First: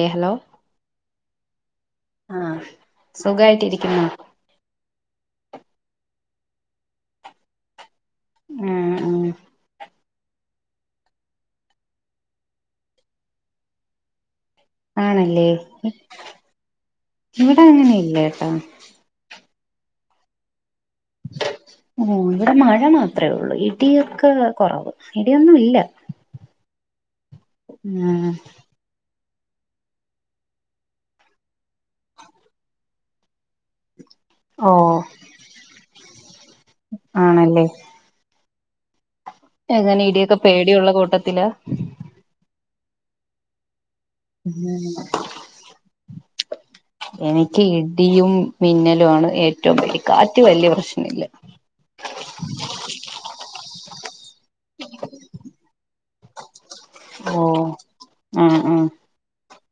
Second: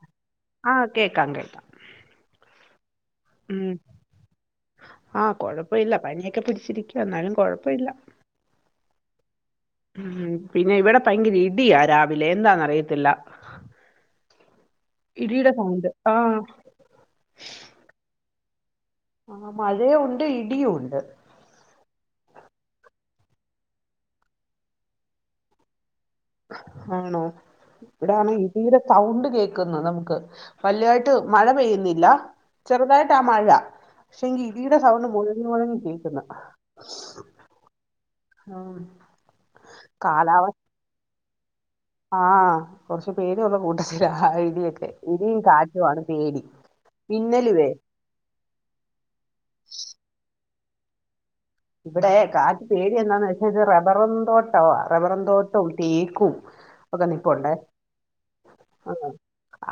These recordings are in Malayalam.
ഏ ഹലോ ആഹ് കേക്കാം കേക്കാം ആഹ് ഉം സുഖായിട്ടിരിക്കുന്നോ ആ കൊഴപ്പമില്ല പനിയൊക്കെ പിടിച്ചിരിക്കുവ എന്നാലും കൊഴപ്പമില്ല ഉ ഉ ഉ പിന്നെ ഇവിടെ ഭയങ്കര ഇടിയാ രാവിലെ എന്താന്നറിയത്തില്ല ആണല്ലേ ഇടിയുടെ സൗണ്ട് ആഹ് ഇവിടെ അങ്ങനെ ഇല്ല ട്ടോ ആ മഴയയും ഉണ്ട് ഇടിയും ഉണ്ട് ഓ ഇവിടെ മഴ മാത്രമേ ഉള്ളൂ ഇടിയൊക്കെ കുറവ് ഇടിയൊന്നും ഇല്ല ആണോ ഉം ഇവിടെണ് ഇഡീടെ സൗണ്ട് കേക്ക ന്ന് നമുക്ക് വല്യായിട്ട് മഴ പെയ്യുന്നില്ല ചെറുതായിട്ട് ആ മഴ പക്ഷെ എങ്ക ഓ ഇടിയടെ സൗണ്ട് മുഴങ്ങി മൊഴുങ്ങി കേൾക്കുന്ന ആണല്ലേ ആ എങ്ങനെ ഇടിയൊക്കെ പേടിയള്ള കൂട്ടത്തില കുറച്ചു പേടിയള്ള കൂട്ടത്തിലാ ആ ഇടിയൊക്കെ ഇടിയും കാറ്റുമാണ് പേടി എനിക്ക് മിന്നലുവേ ഇടിയും മിന്നലു ആണ് ഏറ്റവും വലിയ കാറ്റ് വലിയ പ്രശ്നം ഇല്ല ഇവിടെ കാറ്റ് പേടി എന്താന്ന് വെച്ചാത് റബ്ബറും തോട്ടമാ റബ്ബറും തോട്ടവും തേക്കും ഒക്കെ നിപ്പോണ്ടേ ആഹ ആഹ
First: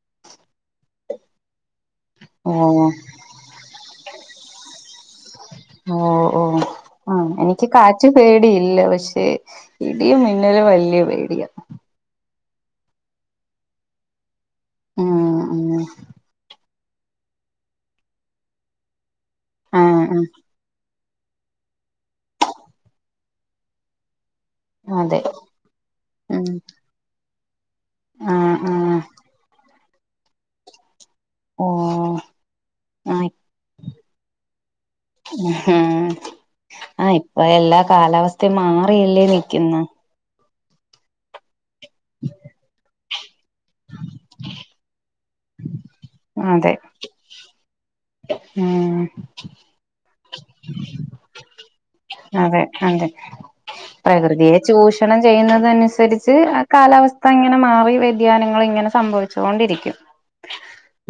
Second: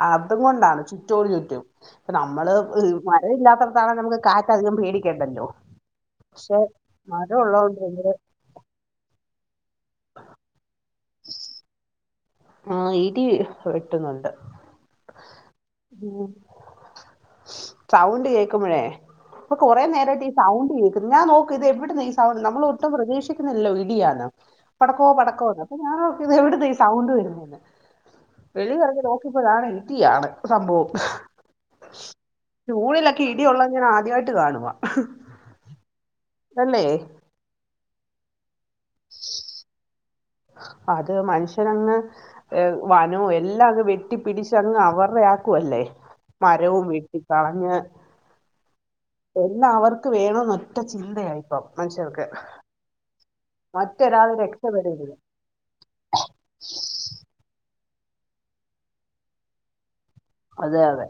അതും കൊണ്ട് അന്നേ ചുറ്റും ഒരു ചുറ്റും ഇപ്പ നമ്മള് ഓ മഴയില്ലാത്തടത്താണ നമുക്ക് കാറ്റധികം പേടിക്കണ്ടല്ലോ പക്ഷെ ആ മരം എനിക്ക് ഉള്ളതുകൊണ്ട് ഭയങ്കര കാറ്റ് പേടിയില്ല പക്ഷേ ഇടിയും മിന്നലും വലിയ പേടിയാ ആഹ ഇടി വെട്ടുന്നുണ്ട് ഉം ഉം സൗണ്ട് കേക്കുമ്പോഴേ അപ്പ കൊറെ ആഹ് ആഹ് നേരട്ട് ഈ സൗണ്ട് ഞാൻ നോക്ക ഇത് എവിടന്ന് ഈ സൗണ്ട് നമ്മൾ ഒട്ടും പ്രതീക്ഷിക്കുന്നല്ലോ ഇടിയാണ് പടക്കോ അതെ പടക്കോന്ന് അപ്പോ ഞാൻ ഓർത്ത് ഉം എവിടന്ന് ഈ സൗണ്ട് വരുന്നന്ന് ആഹ് വെളി ആഹ് വെന്ന് നോക്കിയപ്പോതാണ് ഇടിയാണ് സംഭവം ഓ ജൂണിലൊക്കെ ആഹ് ഇടിയുള്ളെ ഞാൻ ആദ്യമായിട്ട് കാണുവാ അല്ലേ ആഹ ഇപ്പൊ എല്ലാ കാലാവസ്ഥയും മാറിയല്ലേ നിക്കുന്നേ അത് മനുഷ്യനങ്ങ് വ എല്ലാം അങ് വെട്ടിപ്പിടിച്ച് അങ്ങ് അവരുടെയാക്കും അല്ലേ മരവും വെട്ടിക്കളഞ്ഞ് ആഹ വേണം എന്ന് ഒറ്റ ചിന്തയ ഇപ്പ മനുഷ്യർക്ക് അതെ അതെ മറ്റൊരാൾ പ്രകൃതിയെ രക്ഷപ്പെടരുത് ചൂഷണം ചെയ്യുന്നത അനുസരിച്ച് കാലാവസ്ഥ അങ്ങനെ മാറി വ്യതിയാനങ്ങൾ ഇങ്ങനെ സംഭവിച്ചുകൊണ്ടിരിക്കും അതെ അതെ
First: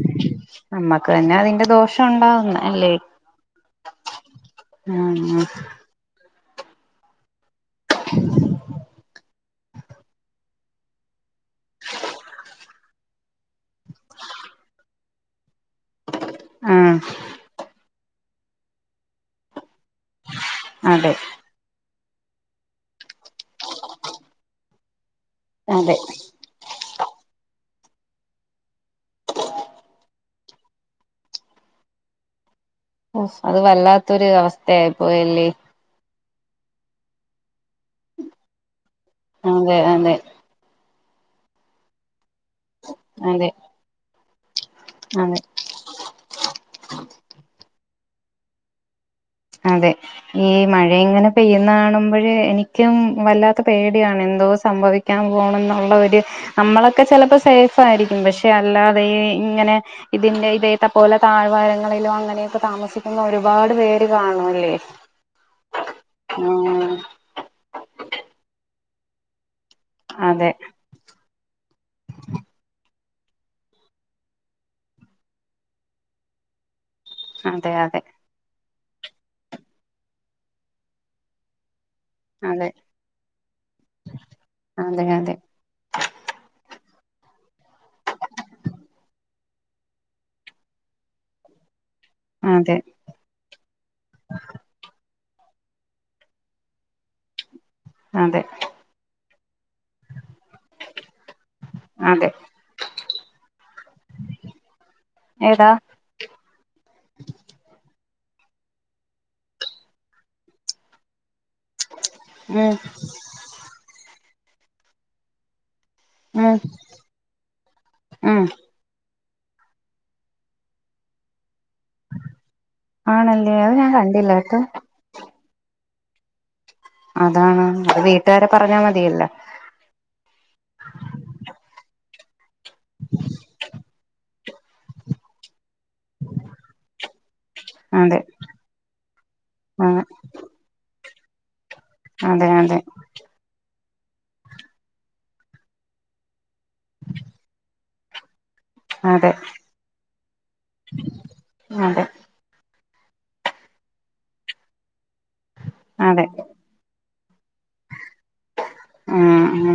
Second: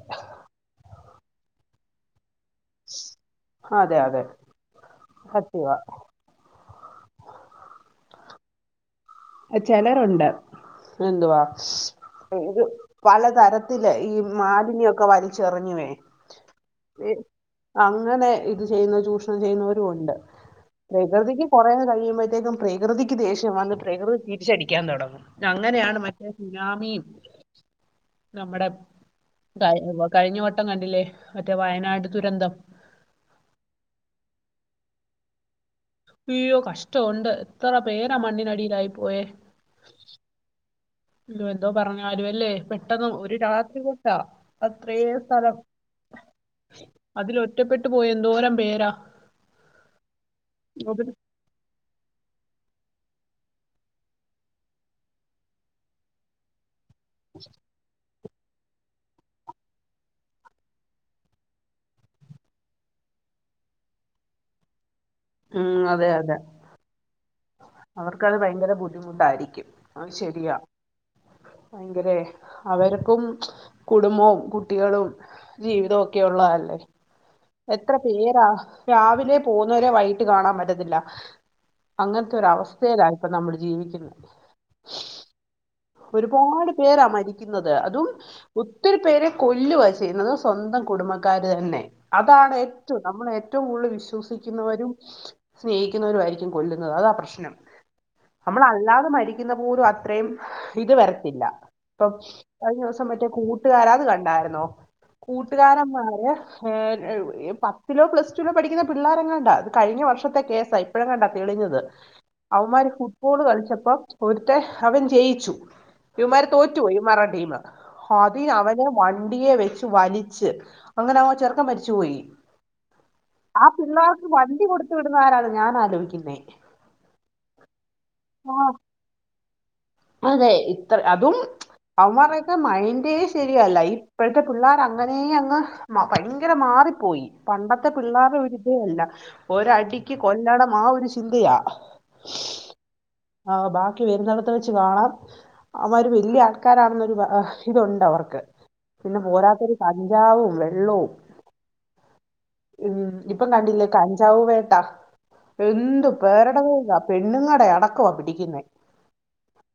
നമ്മക്ക് തന്നെ അതിന്റെ ദോഷം ഉണ്ടാവുന്ന അല്ലേ അതെ അതെ ആ സത്യവാ [inaudible] ചിലരുണ്ട് എന്തുവാ ഇത് പലതരത്തി ത്തി ഈ മാലിന്യൊക്കെ വലിച്ചെറിഞ്ഞുവേ ആഹ് അങ്ങനെ ഇത് ചെയ്യുന്ന ചൂഷണം ചെയ്യുന്നവരും ഒണ്ട് അതെ പ്രകൃതിക്ക് കൊറേ കഴിയുമ്പോ മ്പത്തേക്കും പ്രകൃതിക്ക് ദേഷ്യം വന്ന് പ്രകൃതി തിരിച്ചടിക്കാൻ തുടങ്ങും. അതെ അങ്ങനെയാണ് മറ്റേ സുനാമിം നമ്മുടെ ക കഴിഞ്ഞ വട്ടം കണ്ടില്ലേ മറ്റേ വയനാട് ദുരന്തം. അത് വല്ലാത്തൊരു അവസ്ഥയായിപ്പോയല്ലേ. അയ്യോ കഷ്ടമുണ്ട് എത്ര പേരാ മണ്ണിനടിയിലായി, പോയേ. അതെ അതെ എന്തോ പറഞ്ഞര് അല്ലെ പെട്ടെന്ന് ഒരു അതെ രാത്രികൊണ്ടാ അത്രേ അതെ സ്ഥലം അതിൽ, ഒറ്റപ്പെട്ടു, പോയ, എന്തോരം, പേരാ അതെ, ഈ, മഴ അവര്- ഇങ്ങനെ, പെയ്യുന്നതണ മ്പഴേ, എനിക്കും, വല്ലാത്ത പേടിയാണ്, എന്തോ, സംഭവിക്കാൻ, പോണം, എന്നുള്ള, ഒര്, നമ്മളെ ക്കെ, ചെലപ്പോ, സേഫ്, ആയിരിക്കും, പക്ഷെ ക്ഷ അല്ലാതെ, ഇങ്ങനെ, ഇതിന്റെ, ഇതേത്തെ, പോലെ, താഴവാരങ്ങളിലും, അങ്ങനെയൊക്കെ, താമസിക്കുന്ന, ഒരു ഒരുപാട്, പേര്, കാണുവല്ലേ ഉം, അതെ, അതെ. ആഹ് അവർക്കത്, ഭയങ്ക, ബുദ്ധിമുട്ടായിരിക്കും. അത്, അതെ ശരിയാ, ഭയങ്കര, അവര് പ്പും, കുടുംബവും, കുട്ടികളും, ജീവിതവക്കെ, ഉള്ളതല്ലേ അതെ എത്ര, അതെ പേരാ, രാവിലെ, പോവന്നവരെ, വൈകിട്ട്, കാണാൻ, പറ്റത്തില്ല. അങ്ങനത്തെ, ഒര അതെ അവസ്ഥയിലാണ്, ഇപ്പൊ, നമ്മൾ, ജീവിക്കുന്നത്. അതെ അതെ ഒരുപാട്, പേരാ, മരിക്കുന്നത്, അതും, ഒത്തിരി, പേരെ, കൊല്ലുവ, ചെയ്യുന്നത്, സ്വന്തം കുടുംബക്കാര്, തന്നെ, അതാണ്, അതെ ഏറ്റവും, നമ്മള്, ഏറ്റവും, കൂടുതല്, വിശ്വസിക്കുന്നവരും സ്നേഹിക്കുന്നവരായിരിക്കും, കൊല്ലുന്നത്, അതാ പ്രശ്നം, അതെ നമ്മളല്ലാതെ, മരിക്കുന്ന, പോലു ഇത്, വരത്തില്ല, ഇപ്പൊ, അതെ കഴിഞ്ഞവസം, മറ്റേ, കൂട്ടുകാരാത്, കണ്ടായിരുന്നോ. ഏതാ കൂട്ടുകാരന്മാര്, എ, പത്തിലോ, പ്ലസ് പഠിക്കുന്ന, പിള്ളോരങ്ങണ്ട, അത്, കഴിഞ്ഞ, വർഷത്തെ, കേസാ, ഇപ്പഴങ്ങാണ്ട തെളിഞ്ഞത്, ഉം അവന്മാര് ഫുട്ബോള് കളിച്ചപ്പോ ഒരുത്തെ അവൻ ജയിച്ചു. ഇവമാര് ഉം തോറ്റുപോയി, ടീം ഉം അതിനവനെ, വലി ണ്ടിയെ വെച്ച വലിച് അങ്ങനെ ആ ചെർക്കൻ മരി പോയി, ആണല്ലേ ആ, അത് ഞാൻ പിള്ളേർക്ക്, കണ്ടില്ല കേട്ടോ വണ്ടി, കൊടുത്ത്, വിടുന്നാരാന്നാ, ഞാനാ ലോയ്ക്കുന്നെ. അതാണ്, അത്, വീട്ടുകാരെ, പറഞ്ഞാ, മതിയല്ല അവന്മാരൊക്കെ, മൈന്റെ, ശരിയ, ല്ല ഇപ്പോഴത്തെ, പിള്ളേരങ്ങനെ, യങ്ങ് ഭയങ്കര, മാറിപ്പോയി, പണ്ടത്തെ, അതെ പിള്ളേരെ, ഒരിതേ, അല്ല, ഒര ആഹ് അടിക്ക്, കൊല്ലണം, ആ ഒരു ന്തയാ. അതെ, അതെ. ക്കി, വരുന്നിടത്ത്, വെച്ച്, കാണാം, അവന്മാര്, വല്ല്യ, ആൾക്കാരാണെന്നൊരു, എ, ഇതുണ്ട്, അവർക്ക്. പിന്നെ, അതെ പോരാത്തൊരു, കഞ്ചാവും, വെള്ളവും. അതെ ഉം, ഇപ്പം, കണ്ടില്ലേ, കഞ്ചാവ്, വേട്ടാ, എന്തു, അതെ പേരെടെ, വേ പെണ്ണുങ്ങടെ, അടക്കുവ, പിടിക്കുന്നേ ആഹ.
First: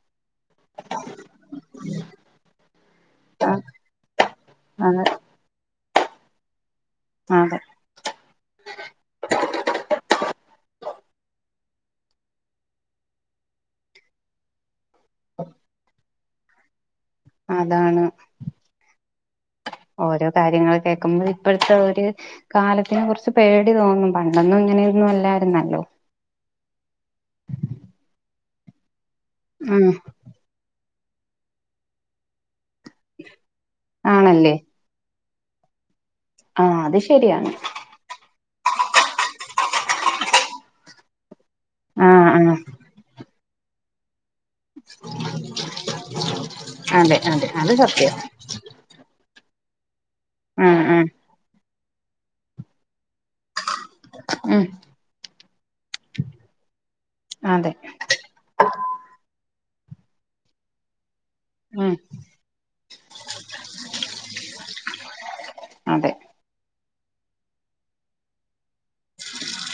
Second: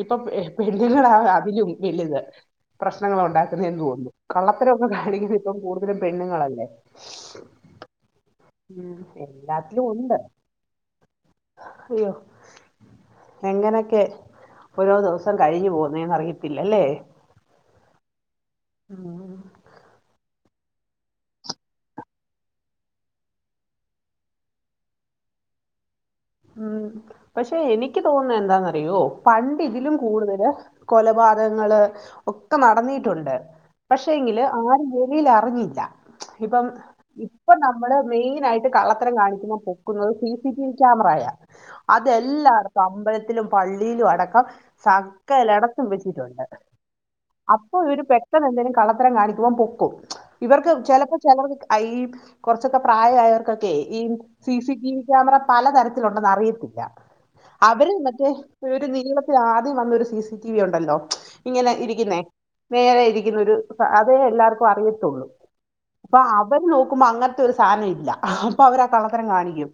ഇപ്പൊ, പെണുങ്ങളാ, അതിലും, വലുത് പ്രശ്നങ്ങളുണ്ടാക്കുന്നതെന്ന്, തോന്നുന്നു, കള്ളത്തരൊക്കെ, അതെ കാണിക്കന്ന ഇപ്പം, കൂടുതലും, പെണ്ണുങ്ങളല്ലേ അതെ ഉം, എല്ലാത്തിലും, ഒണ്ട്. അയ്യോ, എങ്ങനൊക്കെ ഓരോ, ദിവസം, കഴിഞ്ഞു, പോകുന്നേന്ന്, അറിയത്തില്ല, ല്ലേ. അതാണ്. കാര്യങ്ങള്, കേൾക്കുമ്പൊഴ്, ഇപ്പോഴത്തെ, ഒരു, കാലത്തിനെ, കുറിച്ച്, പേടി തോന്നും, പണ്ടൊന്നും, ഇങ്ങനൊന്നും, അല്ല രുന്നല്ലോ ഉം, പക്ഷെ, എനിക്ക്, തോന്നുന്ന, എന്താന്നറിയോ, പണ്ട്, ഉം ഇതിലും, കൂടുതല് കൊലപാതങ്ങള് ഒക്കെ നടന്നിട്ടുണ്ട് പക്ഷെങ്കില് ആണല്ലേ ആര? ലാ അറിഞ്ഞില്ല ഇപ്പം ആഹ് അത് ശരിയാണ് ഇപ്പൊ നമ്മള് മെയിന ആയിട്ട്- കള്ളത്തരം കാണിക്കുമ്പോൾ പൊക്കുന്നത് സി സ ടി വി ക്യാമറയ ആഹ് ആഹ് അതെല്ലായിടക്കും അമ്പലത്തിലും- പള്ളിയിലും അടക്കം സക്കലടത്തും വെച്ചിട്ടുണ്ട്. അതെ അതെ അത് അപ്പൊ ഇവര് സത്യം പെട്ടെന്ന് എന്തെങ്കിലും കളത്തരം കാണിക്ക്പൊ- ഇവർക്ക് ഉം ഉം ചിലപ്പോ ചിലർ കുറച്ചൊക്കെ പ്രായമായവർ- കൊക്കെ ഈ ഉം സിസി ടി വി ക്യാമറ പല തര- അതെ അവർ മറ്റേ ആദ്യം വന്നൊരു സി സി ടി വി ഉണ്ടല്ലോ? ഇങ്ങനെ ഉം ഇരിക്കുന്നേ നേരെ ഇരിക്കുന്ന ഒരു അതേ എല്ലാവർക്കും അറിയത്തുള്ളൂ. അതെ അപ്പൊ അവര് നോക്കുമ്പോ അങ്ങനത്തെ ഒരു സാധനം ഇല്ല അപ്പൊ അവര് കളത്തരം കാണിക്കോ?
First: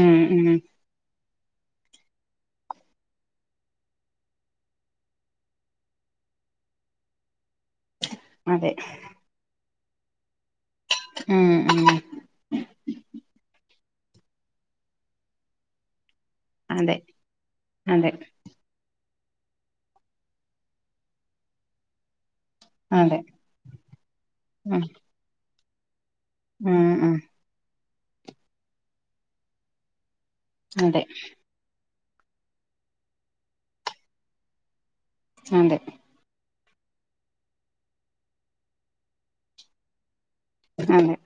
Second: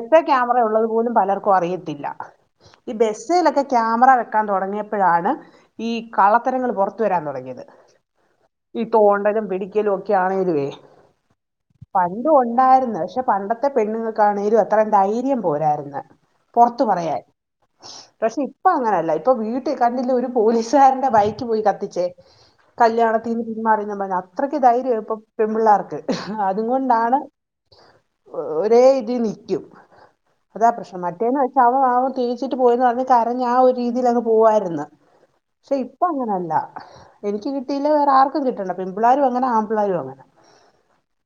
മ് ക്യാമറ യുള്ളത് പോലും- പലർക്കും അറിയത്തില്ല ഈ ബസിലൊക്കെ ക്യാമറ വെക്കാൻ തുടങ്ങിയപ്പോഴാണ് ഈ- കളത്തരങ്ങൾ പുറത്ത വരാൻ തുടങ്ങിയത് അതെ ഈ തോണ്ടലും പിടിക്കലും ഒക്കെയ ആണ ഇതുവേ- ഉം ഉം പണ്ട ഉണ്ടായിരുന്നു പക്ഷെ പണ്ടത്തെ പെണ്ണുങ്ങൾക്കാണെങ്കിലും - അത്രയും ധൈര്യം പോരര് ന്ന് പുറത്തു അതെ പറയാൻ അതെ പക്ഷെ ഇപ്പൊ അങ്ങനല്ല. ഇപ്പൊ വീട്ടിൽ കണ്ടില്ല ഒരു പോലീസുകാരടെ ബൈക്ക് പോയി കത്തിച്ചേ- അതെ കല്യാണത്തിപിന്മാറി പറഞ്ഞ അത്രയ്ക്ക് ഉം ധൈര്യ ഇപ്പ പെ പിള്ളേർക്ക്. അത ഉം ഉം കൊണ്ടാണ് ഒരേ ഇതി നിൽക്കും. അതാ പ്രശ്നം അതെ മറ്റേന്ന് വെച്ചാ അവൻ അവൻ തേച്ചിട്ട് പോയന്ന് പറഞ്ഞ് കരഞ്ഞ ആ ഒരു രീതിൽ അങ്ങ് പോവായിരുന്നു. പക്ഷെ അതെ ഇപ്പൊ അങ്ങനെല്ല. എനിക്ക് കിട്ടീയില്ലേ വേറെ ആർക്കും കിട്ടണ്ട പെൺ പിളാരും അങ്ങനെ ആമ്പിളാരും അങ്ങനെ- അതെ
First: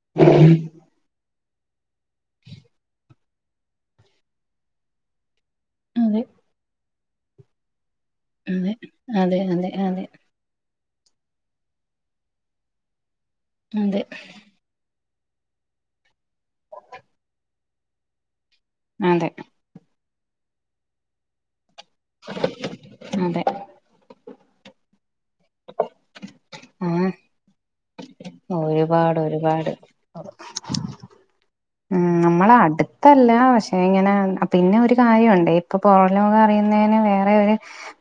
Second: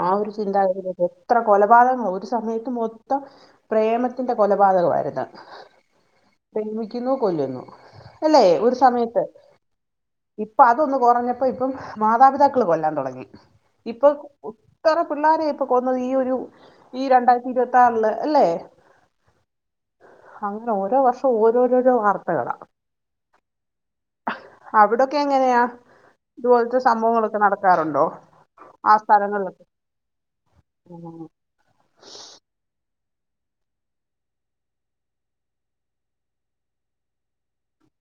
ആ ഒരു ചിന്താഗതി എത്ര കൊലപാതകങ്ങ ഒരു- സമയത്ത് മൊത്തം പ്രേമത്തിന്റെ കൊലപാതകമായിരുന്നു അതെ പിന്നെ- ന്നു കൊല്ലുന്നു അല്ലേ അതെ ഒരു സമയത്ത് അതെ അതെ അതെ അപ്പ അതൊന്ന കുറഞ്ഞപ്പോ ഇപ്പം മാതാപിതാക്കൾ കൊല്ലാൻ തുടങ്ങി അതെ ഇപ്പൊ- പിള്ളോരെയ ഇപ്പൊ കൊന്നത് ഈ ഒരു ഈ രണ്ടായിരത്തി ഇരുപത്തി ആറില് അല്ലേ. അതെ. അങ്ങനെ ഓരോ വർഷം ഓരോരോരോ വാർത്തകളാണ്. അതെ അവിടൊക്കെ എങ്ങനെയാ ഇതുപോലത്തെ ആഹ് സംഭവങ്ങളൊക്കെ നടക്കാറുണ്ടോ? ആ ഒരുപാട് സ്ഥലങ്ങളിലൊക്കെ ഒരുപാട് മ്. നമ്മള അടുത്തല്ല പക്ഷെ ഇങ്ങനെ പിന്നെ ഒരു കാര്യമുണ്ട് ഇപ്പൊ പുറ ലോകം അറിയുന്നതിന് വേറെ- വര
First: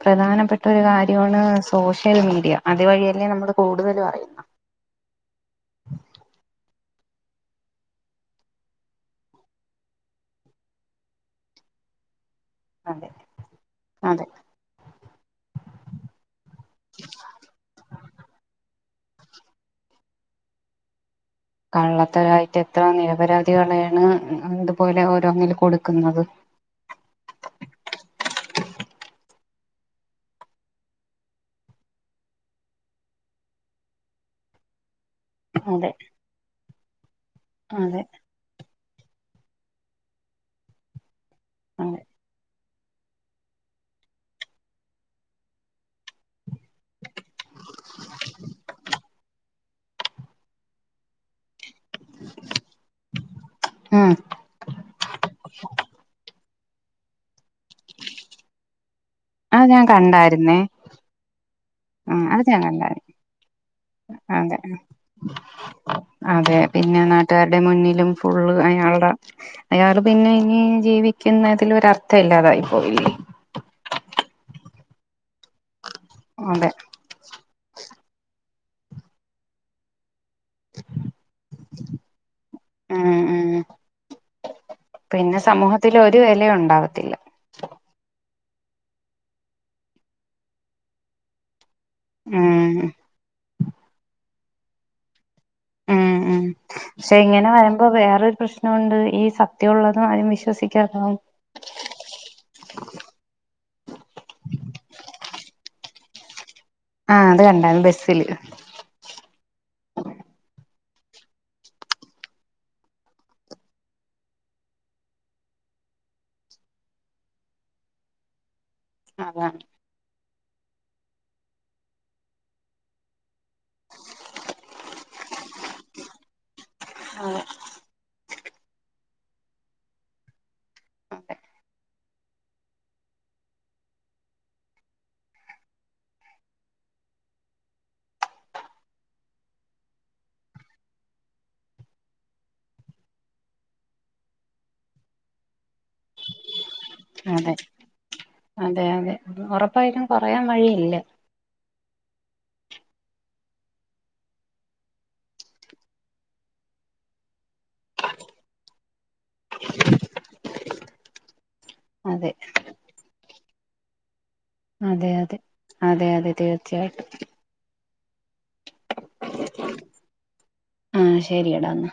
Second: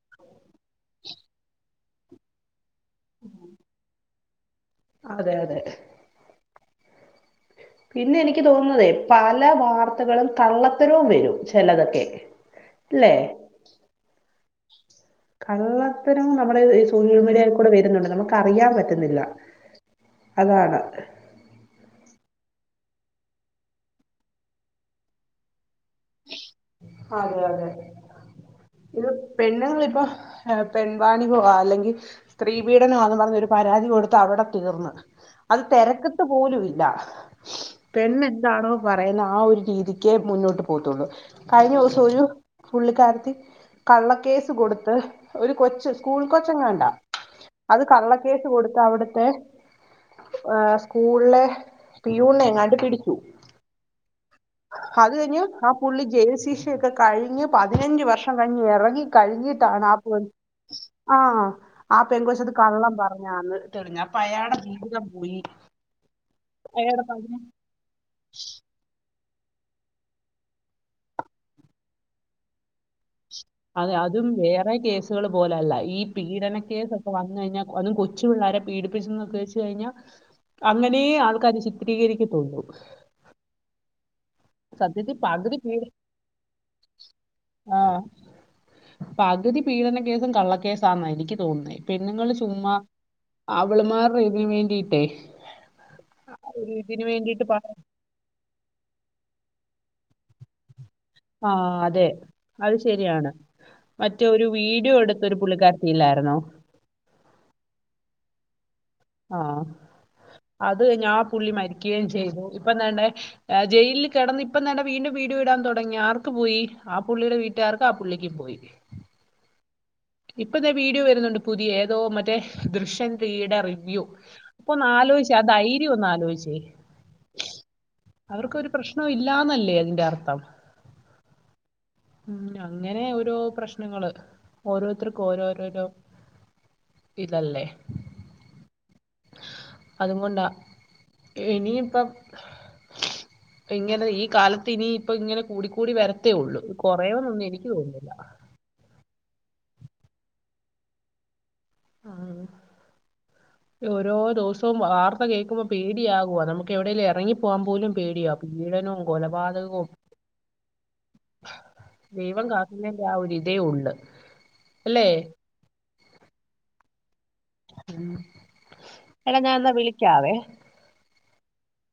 പ്രധാനപ്പെട്ട ഒരു കാര്യമാണ് സോഷ്യൽ മീഡിയ. അത് വഴി അല്ലേ നമ്മള് കൂടുതൽ അറയുന്നത്. അതെ അതെ പിന്നെ എനിക്ക് തോന്നതേ പല വാർത്തകളും കള്ളത്തരവും വരും ചിലതൊക്കെ. അതെ അല്ലേ അതെ. കള്ളത്തരം നമ്മുടെ ഈ സോഷ്യൽ മീഡിയയിൽ കൂടെ വരുന്നുണ്ട് നമുക്ക് അറിയാൻ പറ്റും. ട്ടത്തില്ല അതാണ്. കള്ളത്തരായിട്ട് എത്ര നിരപരാധികളെയാണ് ഇതുപോലെ ഓരോന്നില് കൊടുക്കുന്നത്. അതെ അതെ. ഇത് പെണ്ണുങ്ങളിപ്പോ പെൺവാണിബോ അല്ലെങ്കിൽ സ്ത്രീപീഡനമാന്ന് പറഞ്ഞ പരാതി കൊടുത്ത് അവിടെ തീർന്ന്, - അത് അതെ തിരക്കത്ത് പോലും ഇല്ല അതെ പെണ് എന്താണോ? പറയുന്ന ആ ഒരു രീതിക്കേ മുന്നോട്ട് പോകത്തുള്ളു കഴിഞ്ഞ അതെ ദിവസം ഒരു- പുള്ളിക്കാരത്തി കള്ളക്കേസ് കൊടുത്ത് ഒരു കൊച്ച് സ്കൂൾ കൊച്ച എങ്ങണ്ടാ- അത് കള്ളക്കേസ് കൊടുത്ത അവിടുത്തെ- ഏ സ്കൂളിലെ പ്യൂണ് എങ്ങാട്ട് പിടിച്ചു. ഉം അത് കഴിഞ്ഞ് ആ പുള്ളി ജയിൽ ശീഷയൊക്കെ കഴിഞ്ഞ് പതിനഞ്ച വർഷം കഴിഞ്ഞ് ഇറങ്ങി- അത് ഞാൻ കഴിഞ്ഞിട്ടാണ് ആ കണ്ടായിരുന്നേ [unintelligible] ആ ആ ആഹ് അത് പെങ്കൊച്ചത് ഞാൻ കള്ളം കണ്ടായിരുന്നു പറഞ്ഞാന്ന് തെളിഞ്ഞ അതെ ആ അതെ പിന്നെ അയാടെ പതിനെ നാട്ട്കാര്ടെ മുന്നിലും ഫുള്ള് അയാള്ടെ അയാള് പിന്നെ ഇനി ജീവിക്കുന്നതില് ഒരർത്ഥയില്ലാതായി പോയില്ലേ അത് അതും വേറെ കേസുകൾ പോലല്ല ഈ അതെ പീഡനക്കേസൊക്കെ വന്ന്കഴിഞ്ഞാ അതും കൊ ച്ചു പിള്ളാരെ പീഡിപ്പിച്ച്ന്നൊക്കെ ച്ച് കഴിഞ്ഞാ അങ്ങനേ ആൾക്കാര് ചിത്രീകരിക്കത്തുള്ളൂ ഉം ഉം സത്യത്തിൽ പിന്നെ പകുതി പീഡ സമൂഹത്തില് ഒരു വിലയുണ്ടാവത്തില്ല ആഹ് പകുതി പീഡന കേസും കള്ളക്കേസാന്ന എനിക്ക് തോന്നെ പെണ്ണുങ്ങള് ചുമ്മാ ഉം അവള് മാർടെ ഇതിന് വേണ്ടിട്ടേ ഉം ഉം പക്ഷെ ഇങ്ങനെ പ വരമ്പോ വേറൊരു പ്രശ്നഉണ്ട് ഈ സത്യ ഉള്ള [unintelligible] വിശ്വസിക്കാത്ത ആ അതെ അത് ശരിയാണ് മറ്റേ ഒരു വീഡിയോ എടുത്ത ഒരു പുള്ളിക്കാ ഇല്ലായിരുന്നോ? ആ അത് കണ്ടാര്ന്ന് ബെസ്സില് ആ അത് ഞാ പുള്ളി മരിക്ക്യേം ചെയ്തു, ഇപ്പൊ ദാണ്ടേ ജയിലിൽ കിടന്ന് ഇപ്പം താണ്ടെ വീണ്ടും വീ വീഡിയോ വിടാൻ തുടങ്ങി ആർക്ക് പോയി ആ പുള്ളിയുടെ വീട്ടുകാർക്ക് ആ പുള്ളിക്കും പോയി അതാ ഇപ്പൊ ദെ വീഡിയോ വരുന്നുണ്ട് പുതിയെ ഏതോ മറ്റേ ദൃശ്യം ത്രീയുടെ റിവ്യൂ പ്പൊന്നാലോ യ്ച്ചേ ആ ധൈര്യ ഒന്നാലോചിച്ചേ ആ അവർക്കൊരു പ്രശ്നവു ഇല്ലാന്നല്ലേ അതിന്റർത്ഥം ഉം അങ്ങനെ ഓരോ പ്രശ്നങ്ങള് ഓരോരുത്തർക്കോരോരോരോ ഇതല്ലേ അതുങ്കൊണ്ടാ ഇനിയിപ്പം ഇപ്പയിങ്ങനെ ഈ കാലത്തിനി ഇപ്പ ഇങ്ങനെ കൂടിക്കൂടി വരത്തേ ഉള്ളൂ കൊറയോന്നൊന്നു അതെ എനിക്ക് തോന്നില്ല അതെ അതെ ഉറപ്പായിട്ടും കൊറയാൻ വഴിയില്ല ആ ഓരോ ദിവസവും വാർത്ത കേക്കുമ്പോ പേടിയകുവ നമുക്ക് എവിടെേലും ഇറങ്ങി പോകാൻ പോലും പേടിയാ പീഡനവും കൊലപാതകവും അതെ ദൈവം കാക്കുന്നതിന്റെ ആ ഒരുരിതേ ഒള്ള് അതെ അതെ അതെ അതെ തീർച്ചയായിട്ടും ഉം എടാ ഞാൻ എന്നാ വിളിക്കാവേ ശരിയടാന്ന